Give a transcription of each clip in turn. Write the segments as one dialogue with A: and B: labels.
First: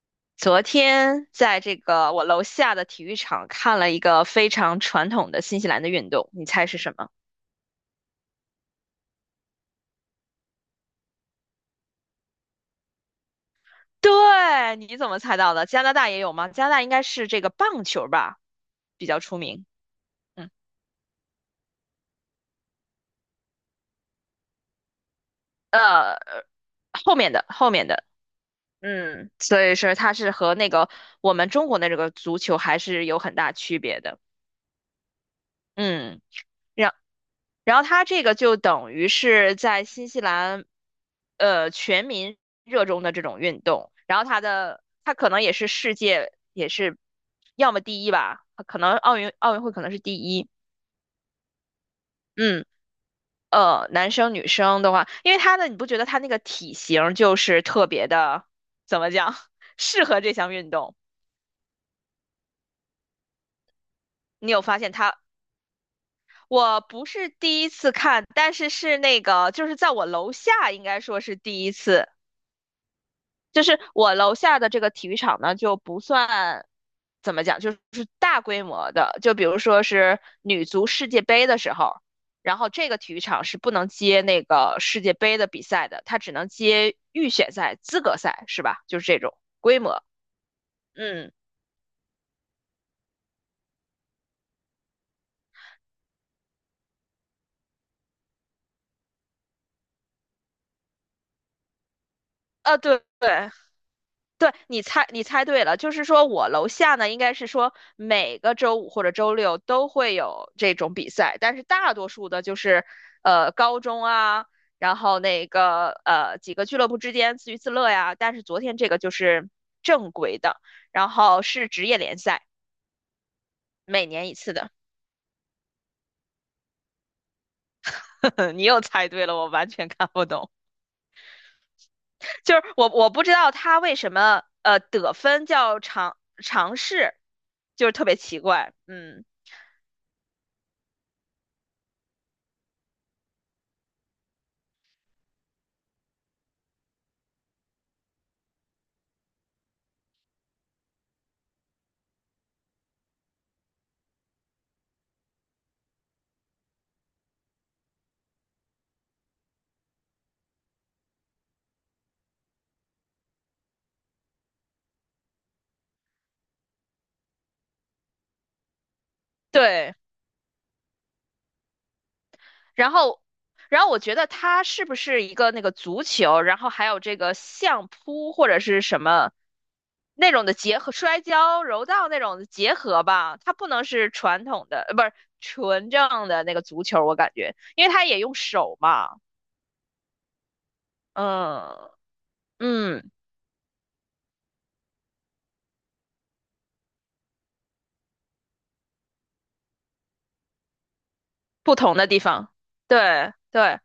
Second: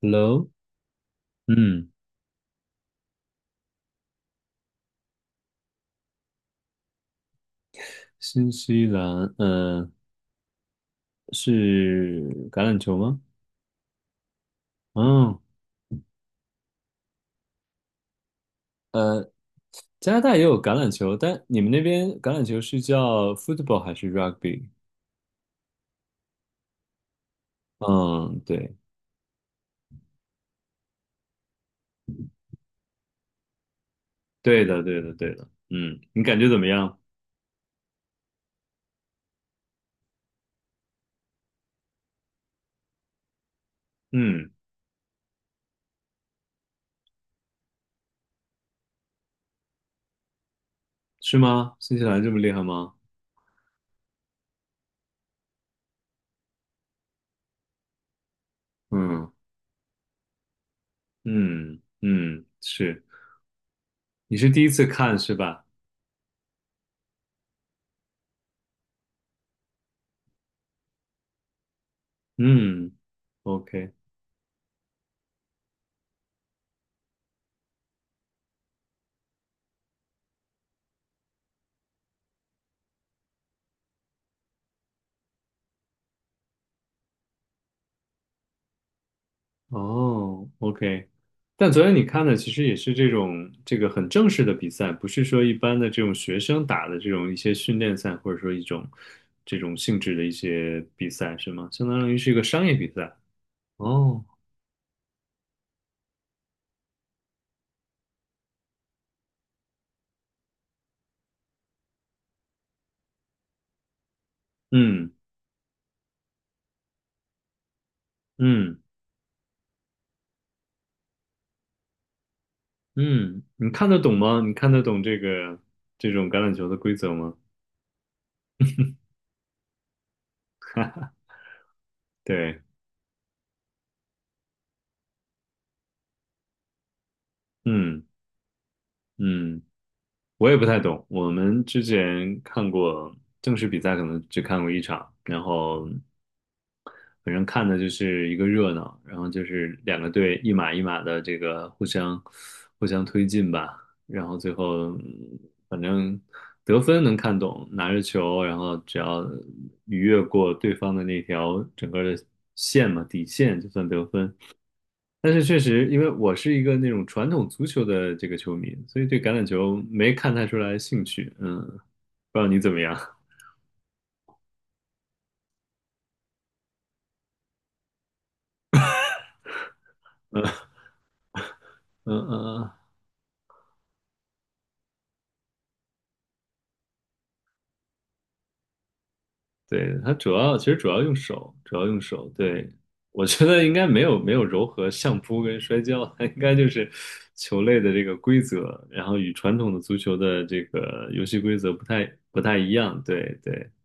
A: Hello，
B: 昨天在这
A: 嗯，
B: 个我楼下的体育场看了一个非常传统的新西兰的运动，你猜是什么？
A: 新西兰，嗯，是橄榄球吗？
B: 对，你怎么猜
A: 嗯，
B: 到的？加拿大也有吗？加拿大应该是这个棒球吧，比较
A: 呃，
B: 出名。
A: 加拿大也
B: 嗯，
A: 有橄榄球，但你们那边橄榄球是叫 football 还是 rugby？
B: 呃，后面的，
A: 嗯，对，
B: 所以说它是和那个我们中国的这个足球还是有很大区别的。
A: 对的，对的，对的，嗯，
B: 嗯。
A: 你感觉怎么
B: 然
A: 样？
B: 然后他这个就等于是在新西兰，全民热衷的这种运动。然后他
A: 嗯，
B: 的他可能也是世界也是，要么第一吧，可能奥运会可能是第一。
A: 是吗？新西兰这么厉害
B: 嗯，
A: 吗？
B: 男生女生的话，因为他的你不觉得他那个体型就是特别的，怎么
A: 嗯
B: 讲，适合这项运动？
A: 嗯嗯，是，你是
B: 你有
A: 第一
B: 发
A: 次
B: 现他？
A: 看是吧？
B: 我不是第一次看，但是是那个，就是在我楼下，应该说是第一次。
A: 嗯
B: 就是
A: ，OK。
B: 我楼下的这个体育场呢，就不算怎么讲，就是大规模的，就比如说是女足世界杯的时候，然后这个体育场是不能接那个世界杯的比赛的，它只能接预选赛、资格赛，是吧？就是这种规模。
A: 哦，OK，
B: 嗯，
A: 但昨天你看的其实也是这种这个很正式的比赛，不是说一般的这种学生打的这种一些训练赛，或者说一种这种性质的一些比赛，是吗？相当于是一个商业
B: 啊，
A: 比
B: 对
A: 赛。
B: 对，
A: 哦，
B: 对，你猜对了，就是说我楼下呢，应该是说每个周五或者周六都会有这种比赛，但是大多数的就是，高中啊，然
A: 嗯
B: 后那个几个俱乐部之间自娱自乐呀。但是昨天
A: 嗯
B: 这个就是正规的，然后是职业联赛，
A: 嗯，你看得
B: 每
A: 懂
B: 年一
A: 吗？
B: 次
A: 你
B: 的。
A: 看得懂这个这种橄榄球的规则吗？
B: 你又猜对了，我完全看不懂，就
A: 对，
B: 是我不知道他为什么得分叫尝试，就是
A: 嗯
B: 特别奇怪，嗯，
A: 嗯，我也不太懂。我们之前看过正式比赛，可能只看过一场，然后反正看的就是一个热闹，然后就是两个队一码一码的这个互相推进吧，然后最后反正得分能看懂，拿着球，然后只要逾越过对方的那条整个的线嘛，底线就算得分。但是确实，因为我是一个那种传统足球的这个球迷，所以对橄榄球
B: 对。
A: 没看太出来兴趣。嗯，不知道你怎么
B: 然
A: 样？
B: 后，然后我觉得它是不是一个那个足球，然后还有这个相扑或者是什么那种的结合，摔跤、柔道
A: 嗯
B: 那种的
A: 嗯
B: 结
A: 嗯。
B: 合吧？它不能是传统的，不是纯正的那个足球，我感觉，因为它也用手嘛，
A: 对，它主要其实主要用手，主要
B: 嗯
A: 用手。对，
B: 嗯，
A: 我觉得应该没有柔和相扑跟摔跤，它应该就是球类的这个规则，然后与传统的足球的这个游戏规则
B: 不
A: 不
B: 同
A: 太
B: 的地
A: 不
B: 方，
A: 太一样。
B: 对
A: 对对，
B: 对。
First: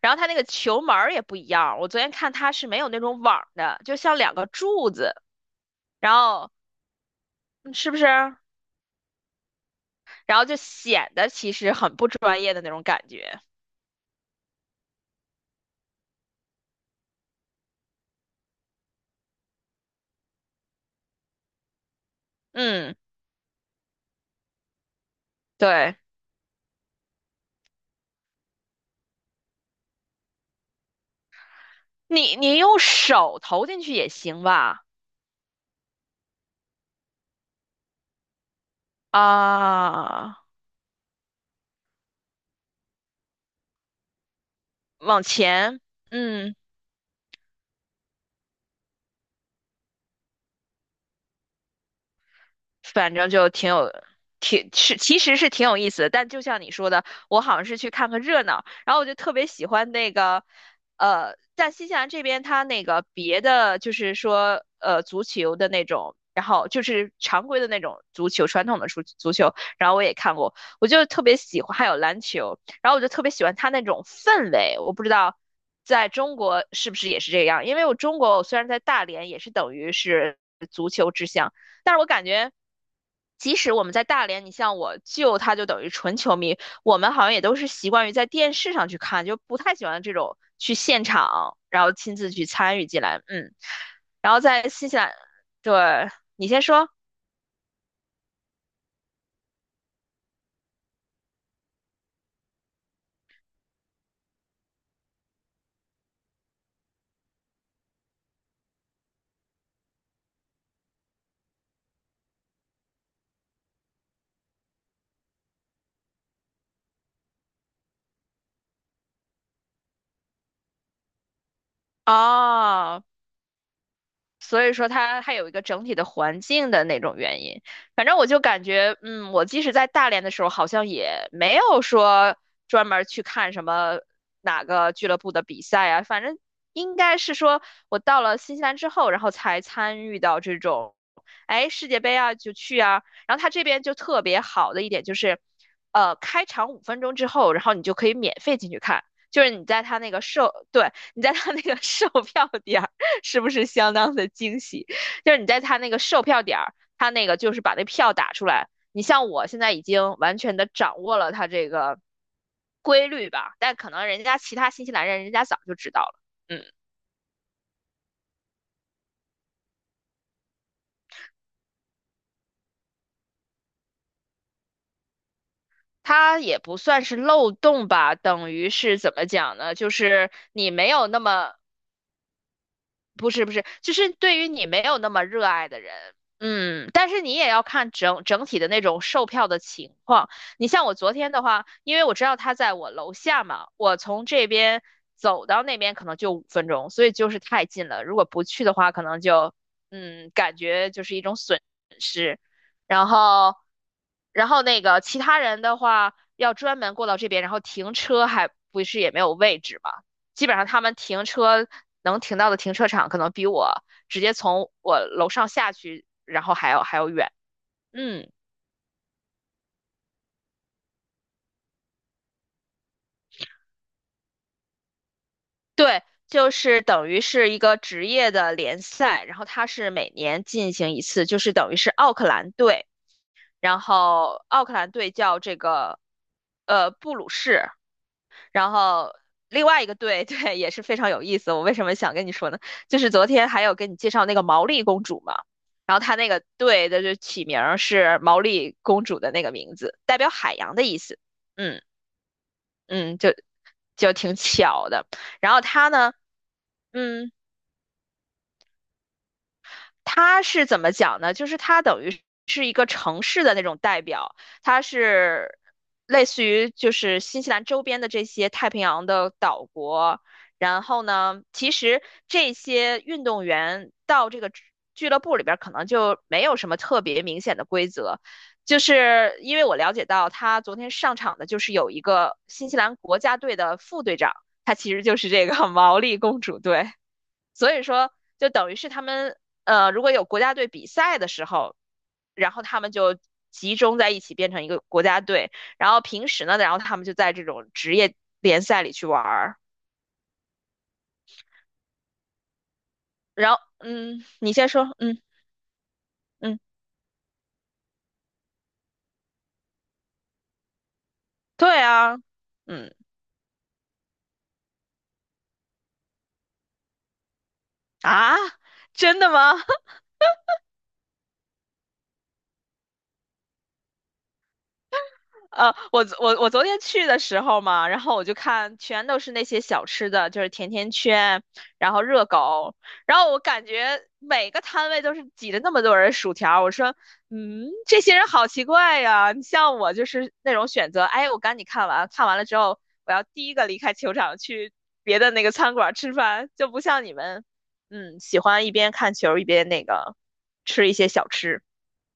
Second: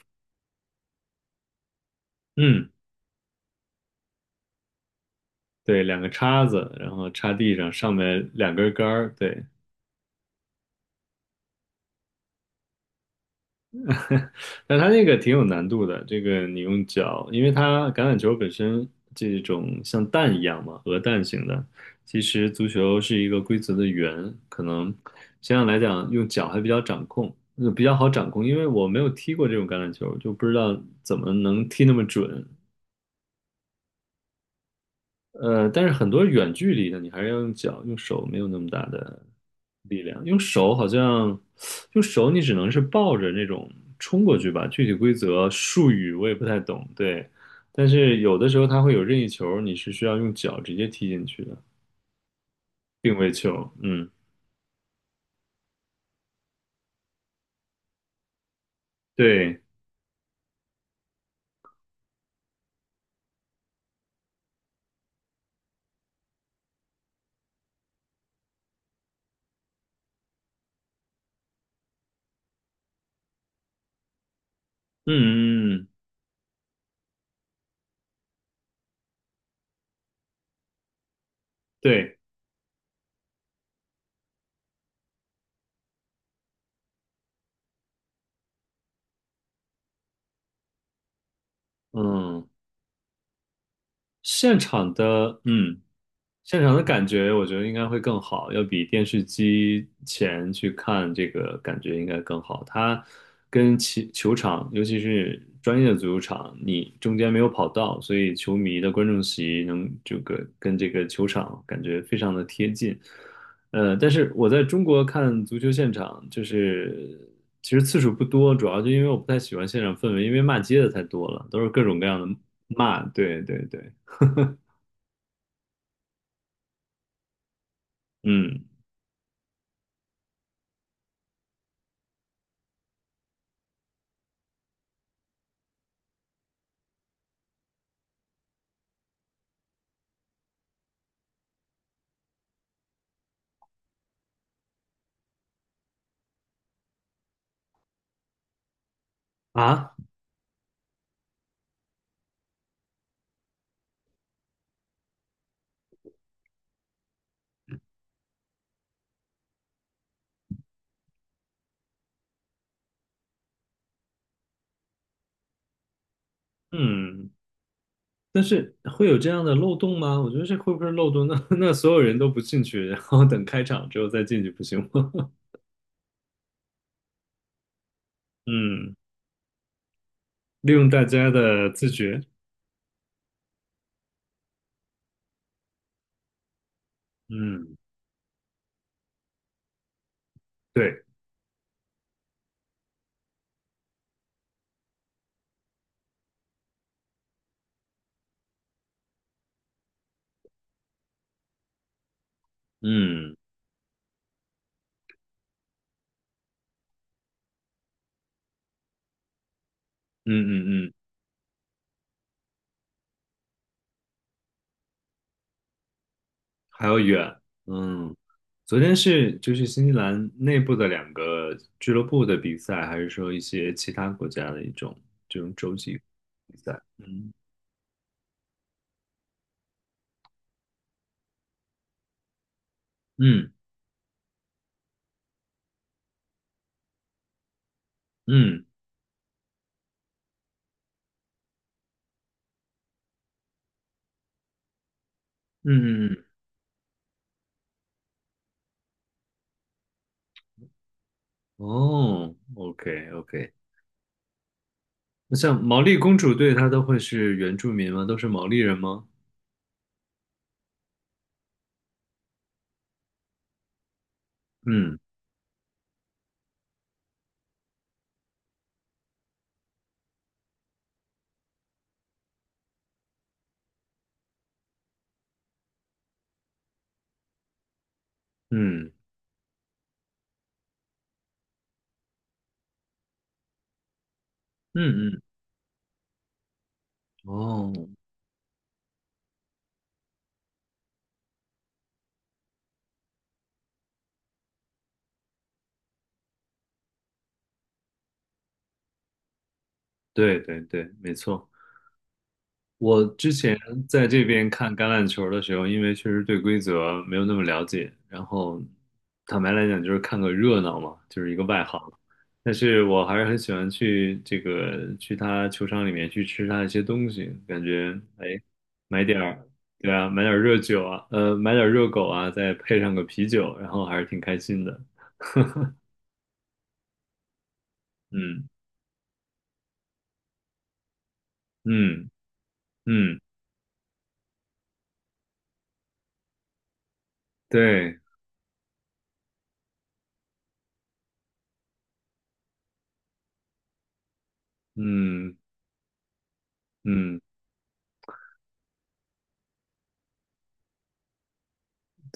B: 然后它那个球门儿也不一样，我昨天看它是
A: 嗯，
B: 没有那种网儿的，就像两个柱子，
A: 对，两个
B: 然
A: 叉
B: 后
A: 子，然后插地上，
B: 嗯是
A: 上
B: 不是？
A: 面两根杆儿。对，
B: 然后就显得其实很不专业的那种感觉。
A: 但它那个挺有难度的，这个你用脚，因为它橄榄球本身这种像蛋一样嘛，鹅蛋型的。其实足
B: 嗯，
A: 球是一个规则的圆，可能相对来
B: 对，
A: 讲用脚还比较掌控，比较好掌控，因为我没有踢过这种橄榄球，就不知道怎么能踢那么
B: 你
A: 准。
B: 你用手投进去也行吧？
A: 但是很多远距离的你还是要用脚，用手没有那么大的力量，
B: 啊，
A: 用手好像，用手你只能是抱着那种冲过去吧。具体规
B: 往
A: 则
B: 前，
A: 术语我也不
B: 嗯。
A: 太懂，对。但是有的时候它会有任意球，你是需要用脚直接踢进去的，
B: 反
A: 定
B: 正
A: 位
B: 就挺
A: 球。
B: 有，
A: 嗯，
B: 挺是其实是挺有意思的。但就像你说的，我好像是去看个热闹，然后我就特别
A: 对，
B: 喜欢那个，在新西兰这边，它那个别的就是说，足球的那种，然后就是常规的那种足球，传统的足球，然后我也看过，我就特别喜欢，还有篮球，然后我就特别喜欢它那种氛围，我不知道。
A: 嗯嗯，嗯
B: 在中国是不是也是这样？因为我中国，我虽然在大连，也是等于是足球之乡，但是我
A: 对，
B: 感觉，即使我们在大连，你像我舅，他就等于纯球迷，我们好像也都是习惯于在电视上去看，就不太喜欢这种去现场，然后
A: 嗯
B: 亲自
A: 嗯
B: 去
A: 对
B: 参与进来。嗯，然后
A: 现
B: 在新
A: 场
B: 西兰，
A: 的，嗯，
B: 对，你
A: 现
B: 先
A: 场的
B: 说。
A: 感觉，我觉得应该会更好，要比电视机前去看这个感觉应该更好。它跟其球场，尤其是专业的足球场，你中间没有跑道，所以球迷的观众席能这个跟这个球场感觉非常的贴近。但是我在中国看足球现场，就是其实次数不多，主要就因为我不太喜欢现场氛围，因为骂街的太多了，都是各种各样的骂，
B: 哦，
A: 对对对。
B: 所以说它还有一个整体的环境的那种原因。反正我就
A: 嗯
B: 感觉，嗯，我即使在大连的时候，好像也没有说专门儿去看什么哪个俱乐部的比赛啊。反正应该是说我到了新西兰之后，然后才参与到这种，哎，世界杯啊就去啊。然后它这边就特别好的一点就是，开场五分钟之后，然后你就可以免费进去看。就是你在
A: 啊，
B: 他那个售，对，你在他那个售票点，是不是相当的惊喜？就是你在他那个售票点儿，他那个就是把那票打出来。你像我现在已经完全的掌握了他这个规律吧，但可能其他新西兰人家早就知道了。嗯，
A: 嗯，但是会有这样的漏洞吗？我觉得这会不会是漏洞？那 那所有人都不进去，然后等开场之后再进去，不行吗？
B: 他也不算是漏洞吧，等于
A: 嗯，
B: 是怎么讲呢？就是你
A: 利
B: 没
A: 用大
B: 有那
A: 家
B: 么
A: 的自觉。
B: 不是不是，就是对于你没有那么热爱的人，嗯，但是你也要
A: 嗯，
B: 看整体的那种售票的情况。你像我
A: 对，
B: 昨天的话，因为我知道他在我楼下嘛，我从这边走到那边可能就五分钟，所以就是太近了。如果不去的话，可能就感觉就是一种损失。然
A: 嗯
B: 后，然后那个其他人的话，要专门过到这边，然后停车还不是也没有位置嘛，
A: 嗯
B: 基本上他
A: 嗯嗯，
B: 们停车能停到的停车场，可能比我直接从我楼上下去，然后
A: 还要
B: 还要远。
A: 远。嗯，
B: 嗯，
A: 昨天是就是新西兰内部的两个俱乐部的比赛，还是说一些其他国家的一种这种洲际
B: 对，就
A: 比赛？
B: 是等于
A: 嗯
B: 是一个职业的联赛，然后它是每年进行一次，就是等于是奥克兰队，
A: 嗯
B: 然后奥克兰队叫这个布鲁士，
A: 嗯
B: 然后另外一个队，对，也是非常有意思。我为什么想跟你说呢？就是昨天还有跟你介绍那个毛利公主嘛，然后
A: 嗯嗯
B: 她
A: 嗯，
B: 那个队的就起名儿是毛利公主的那个名字，代表海洋的意思。嗯
A: 哦，OK
B: 嗯，
A: OK。
B: 就挺巧的。然
A: 像
B: 后
A: 毛
B: 她
A: 利
B: 呢，
A: 公主队，她都会
B: 嗯。
A: 是原住民吗？都是毛利人吗？
B: 他是怎么讲呢？就是他等于是一个城市的那种代表，他
A: 嗯
B: 是类似于就是新西兰周边的这些太平洋的岛国。然后呢，其实这些运动员到这个俱乐部里边，可能就没有什么特别明显的规则。就
A: 嗯
B: 是因为我了解到，他昨天上场的就是有一个新西兰国家队的副队长，他其实
A: 嗯
B: 就
A: 嗯，
B: 是这个 毛利公主队。
A: 哦，
B: 所以说，就等于是他们如果有国家队比赛的时候，然后他们就集中在一起变成一个国家队，然后平时呢，然后他们就在这种职业联赛里去玩儿。
A: 对对对，没错。我之
B: 然
A: 前
B: 后，
A: 在这边
B: 你先
A: 看橄
B: 说，
A: 榄
B: 嗯
A: 球的时候，因为确实对
B: 嗯，
A: 规则没有那么了解，然后坦白来讲就是看个热闹嘛，就是一个外行。
B: 对啊，
A: 但是
B: 嗯
A: 我还是很喜欢去这个去他球场里面去吃他一些东西，感觉哎，
B: 啊，
A: 买
B: 真
A: 点
B: 的
A: 儿
B: 吗？
A: 对啊，买点儿热酒啊，买点儿热狗啊，再配上个啤酒，然后还是挺开心的。
B: 我昨天去的时候嘛，然后我就
A: 嗯
B: 看全都是那些小吃的，就是甜甜圈，然后
A: 嗯
B: 热狗，然
A: 嗯，
B: 后我感觉每个摊位都是挤着那么多人薯条，我说，嗯，
A: 对，
B: 这些人好奇怪呀。你像我就是那种选择，哎，我赶紧看完，看完了之后，我要第一个离开球场去别的
A: 嗯
B: 那个餐馆吃饭，就不像你
A: 嗯
B: 们，嗯，喜欢一边看球一边那个吃一些小吃，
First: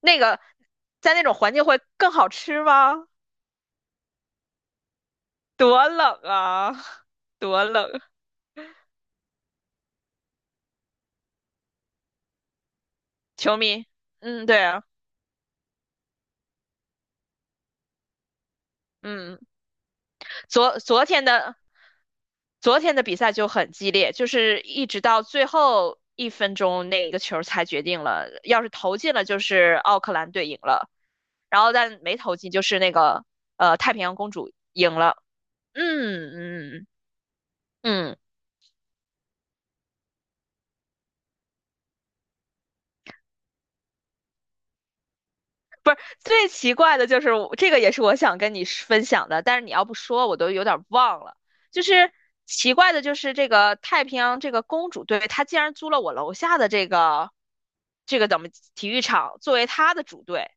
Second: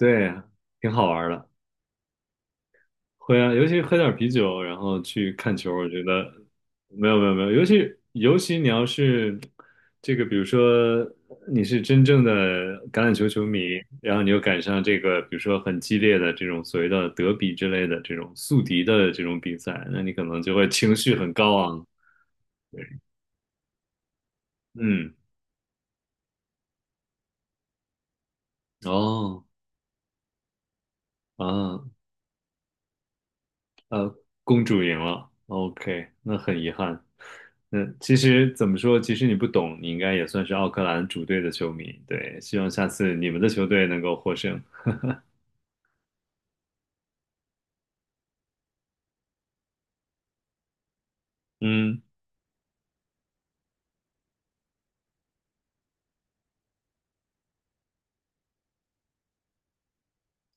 B: 那个
A: 啊，挺好
B: 在那
A: 玩
B: 种
A: 的。
B: 环境会更好吃吗？
A: 会啊，尤其喝点啤酒，然后去看球，
B: 多
A: 我觉
B: 冷
A: 得
B: 啊，
A: 没有没有没有，
B: 多
A: 尤其
B: 冷！
A: 尤其你要是这个，比如说你是真正的橄榄球球
B: 球
A: 迷，
B: 迷，
A: 然后你又
B: 嗯，对
A: 赶上
B: 啊，
A: 这个，比如说很激烈的这种所谓的德比之类的这种宿敌的这
B: 嗯，
A: 种比赛，那你可能就会
B: 昨
A: 情
B: 昨
A: 绪
B: 天
A: 很
B: 的
A: 高昂。
B: 昨天的比赛就很激烈，就是一直
A: 嗯，
B: 到最后一分钟那个球才决定了，要是投进了就
A: 哦
B: 是奥克兰队赢了，然后
A: 啊，
B: 但没投进就是那个太平洋公主
A: 公主
B: 赢
A: 赢
B: 了，
A: 了，OK，
B: 嗯
A: 那很遗
B: 嗯
A: 憾。嗯，
B: 嗯。
A: 其
B: 嗯
A: 实怎么说，其实你不懂，你应该也算是奥克兰主队的球迷。对，希望下次你们的球队能够获胜。
B: 最奇怪的就是我这个，也是我想跟你分享的，但是你要不说，我都有点忘了。就
A: 嗯，
B: 是奇怪的，就是这个太平洋这个公主队，她竟然租了我楼下的这个这个怎么体育场作为她的主队。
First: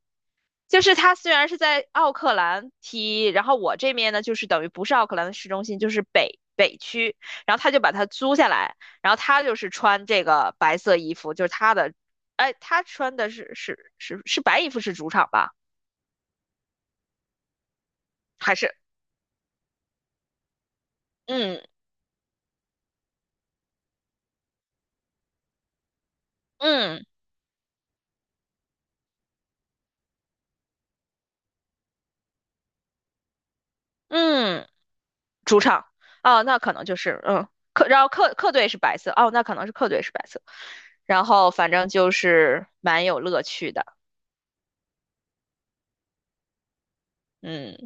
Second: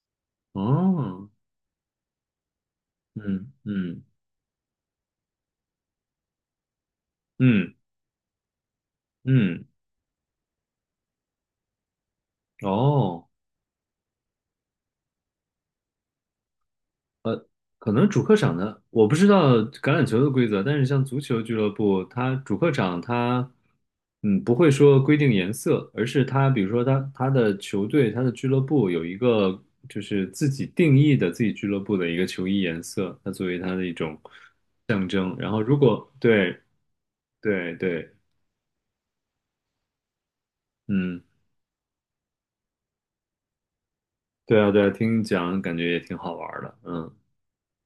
B: 就是她
A: 哦，
B: 虽然是在奥克兰踢，然
A: 嗯
B: 后我这
A: 嗯
B: 边呢，就是等于不是奥克兰的市中心，就是北区，然后她
A: 嗯
B: 就把它租下来，然后她就
A: 嗯，
B: 是穿这个白色衣服，就是她的，哎，她穿的
A: 哦。
B: 是白衣服是主场吧？
A: 可能主客
B: 还
A: 场
B: 是
A: 的，我不知道橄榄球的规则，但是像足球俱
B: 嗯
A: 乐部，它主客场它，嗯，不会说规定颜色，而是它，比如说
B: 嗯
A: 它的球队、它的俱乐部有一个就是自己定义的自己俱乐部的一个球衣颜色，它作为它的一种
B: 嗯
A: 象征。然
B: 主
A: 后如
B: 场
A: 果
B: 哦，那
A: 对
B: 可能就是
A: 对
B: 客，然后
A: 对，
B: 客队是白色哦，那可能是客队是白色，
A: 嗯，
B: 然后反正就是蛮有乐趣的，
A: 对啊对啊，听你讲感觉也挺好玩儿的，嗯，
B: 嗯，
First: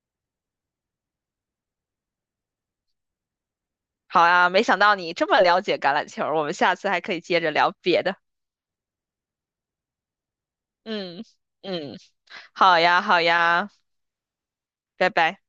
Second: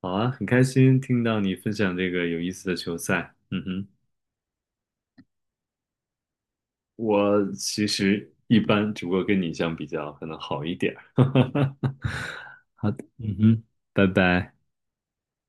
A: 好啊，很开心听到你分享这个有意思的球赛，嗯哼。
B: 好啊，没想到你这么了解橄榄球，我们下次还可以接
A: 我
B: 着聊
A: 其
B: 别的，
A: 实一般，只不过跟你相比较，可能好一点
B: 嗯
A: 儿。
B: 嗯，好呀好
A: 嗯哼，
B: 呀，
A: 拜拜。
B: 拜拜。